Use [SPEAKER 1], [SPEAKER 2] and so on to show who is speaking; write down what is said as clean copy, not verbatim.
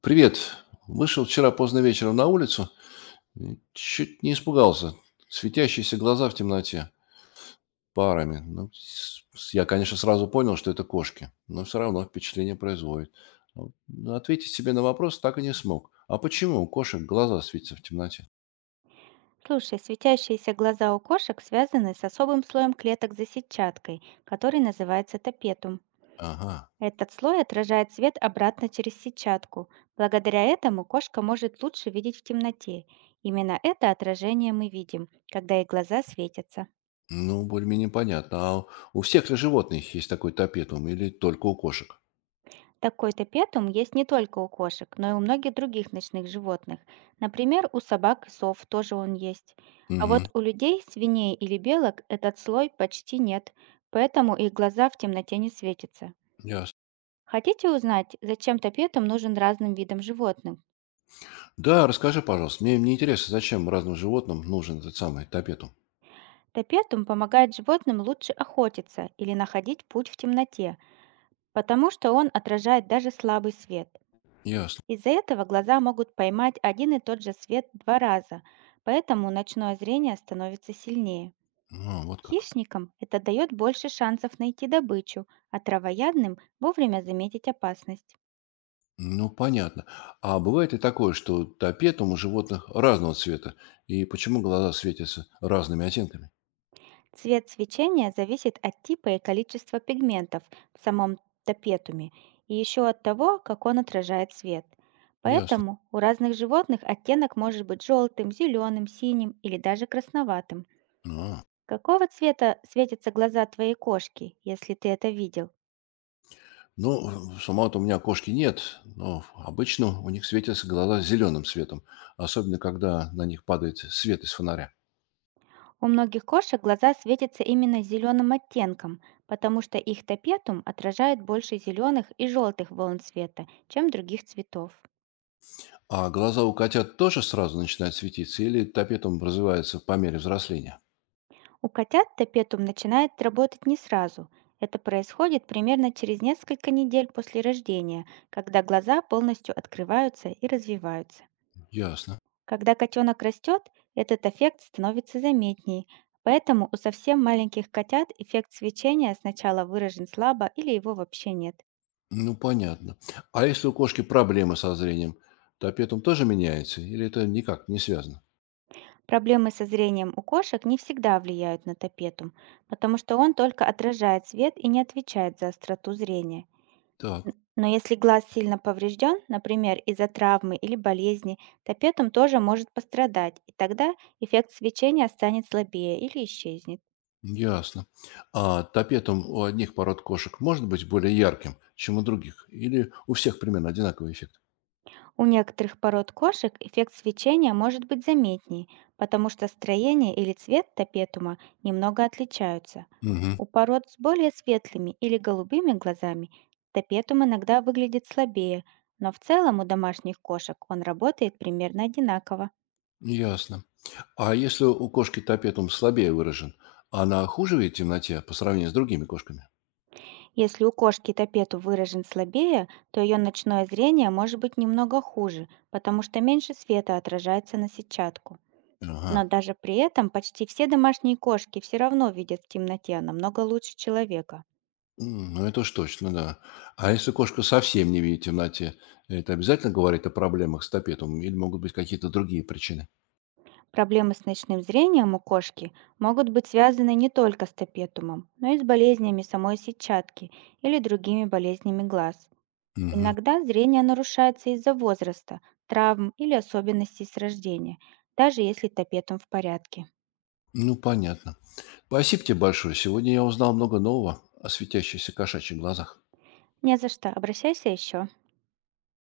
[SPEAKER 1] Привет. Вышел вчера поздно вечером на улицу, и чуть не испугался. Светящиеся глаза в темноте парами. Ну, я, конечно, сразу понял, что это кошки, но все равно впечатление производит. Ну, ответить себе на вопрос так и не смог. А почему у кошек глаза светятся в темноте?
[SPEAKER 2] Слушай, светящиеся глаза у кошек связаны с особым слоем клеток за сетчаткой, который называется топетум.
[SPEAKER 1] Ага,
[SPEAKER 2] Этот слой отражает свет обратно через сетчатку. Благодаря этому кошка может лучше видеть в темноте. Именно это отражение мы видим, когда их глаза светятся.
[SPEAKER 1] ну, более-менее понятно. А у всех ли животных есть такой топетум или только у кошек?
[SPEAKER 2] Такой топетум есть не только у кошек, но и у многих других ночных животных. Например, у собак и сов тоже он есть. А вот
[SPEAKER 1] Угу,
[SPEAKER 2] у людей, свиней или белок этот слой почти нет, поэтому их глаза в темноте не светятся.
[SPEAKER 1] ясно.
[SPEAKER 2] Хотите узнать, зачем топетум нужен разным видам животных?
[SPEAKER 1] Да, расскажи, пожалуйста. Мне интересно, зачем разным животным нужен этот самый топетум?
[SPEAKER 2] Топетум помогает животным лучше охотиться или находить путь в темноте, потому что он отражает даже слабый свет.
[SPEAKER 1] Ясно.
[SPEAKER 2] Из-за этого глаза могут поймать один и тот же свет два раза, поэтому ночное зрение становится сильнее.
[SPEAKER 1] А, вот как.
[SPEAKER 2] Хищникам это дает больше шансов найти добычу, а травоядным– вовремя заметить опасность.
[SPEAKER 1] Ну, понятно. А бывает и такое, что топетум у животных разного цвета. И почему глаза светятся разными оттенками?
[SPEAKER 2] Цвет свечения зависит от типа и количества пигментов в самом топетуме и еще от того, как он отражает свет.
[SPEAKER 1] Ясно.
[SPEAKER 2] Поэтому у разных животных оттенок может быть желтым, зеленым, синим или даже красноватым.
[SPEAKER 1] А,
[SPEAKER 2] Какого цвета светятся глаза твоей кошки, если ты это видел?
[SPEAKER 1] ну, самого-то у меня кошки нет, но обычно у них светятся глаза зеленым цветом, особенно когда на них падает свет из фонаря.
[SPEAKER 2] У многих кошек глаза светятся именно зеленым оттенком, потому что их топетум отражает больше зеленых и желтых волн света, чем других цветов.
[SPEAKER 1] А глаза у котят тоже сразу начинают светиться или топетум развивается по мере взросления?
[SPEAKER 2] У котят топетум начинает работать не сразу. Это происходит примерно через несколько недель после рождения, когда глаза полностью открываются и развиваются.
[SPEAKER 1] Ясно.
[SPEAKER 2] Когда котенок растет, этот эффект становится заметней, поэтому у совсем маленьких котят эффект свечения сначала выражен слабо или его вообще нет.
[SPEAKER 1] Ну, понятно. А если у кошки проблемы со зрением, топетум тоже меняется? Или это никак не связано?
[SPEAKER 2] Проблемы со зрением у кошек не всегда влияют на топетум, потому что он только отражает свет и не отвечает за остроту зрения.
[SPEAKER 1] Так,
[SPEAKER 2] Но если глаз сильно поврежден, например, из-за травмы или болезни, топетум тоже может пострадать, и тогда эффект свечения станет слабее или исчезнет.
[SPEAKER 1] ясно. А топетом у одних пород кошек может быть более ярким, чем у других? Или у всех примерно одинаковый эффект?
[SPEAKER 2] У некоторых пород кошек эффект свечения может быть заметней, потому что строение или цвет топетума немного отличаются.
[SPEAKER 1] Угу,
[SPEAKER 2] У пород с более светлыми или голубыми глазами топетум иногда выглядит слабее, но в целом у домашних кошек он работает примерно одинаково.
[SPEAKER 1] ясно. А если у кошки топетум слабее выражен, она хуже видит в темноте по сравнению с другими кошками?
[SPEAKER 2] Если у кошки топету выражен слабее, то ее ночное зрение может быть немного хуже, потому что меньше света отражается на сетчатку.
[SPEAKER 1] Ага.
[SPEAKER 2] Но даже при этом почти все домашние кошки все равно видят в темноте намного лучше человека.
[SPEAKER 1] М, ну это уж точно, да. А если кошка совсем не видит в темноте, это обязательно говорит о проблемах с топетом или могут быть какие-то другие причины?
[SPEAKER 2] Проблемы с ночным зрением у кошки могут быть связаны не только с топетумом, но и с болезнями самой сетчатки или другими болезнями глаз.
[SPEAKER 1] Мгм.
[SPEAKER 2] Иногда зрение нарушается из-за возраста, травм или особенностей с рождения, даже если топетум в порядке.
[SPEAKER 1] Ну, понятно. Спасибо тебе большое. Сегодня я узнал много нового о светящихся кошачьих глазах.
[SPEAKER 2] Не за что, обращайся еще.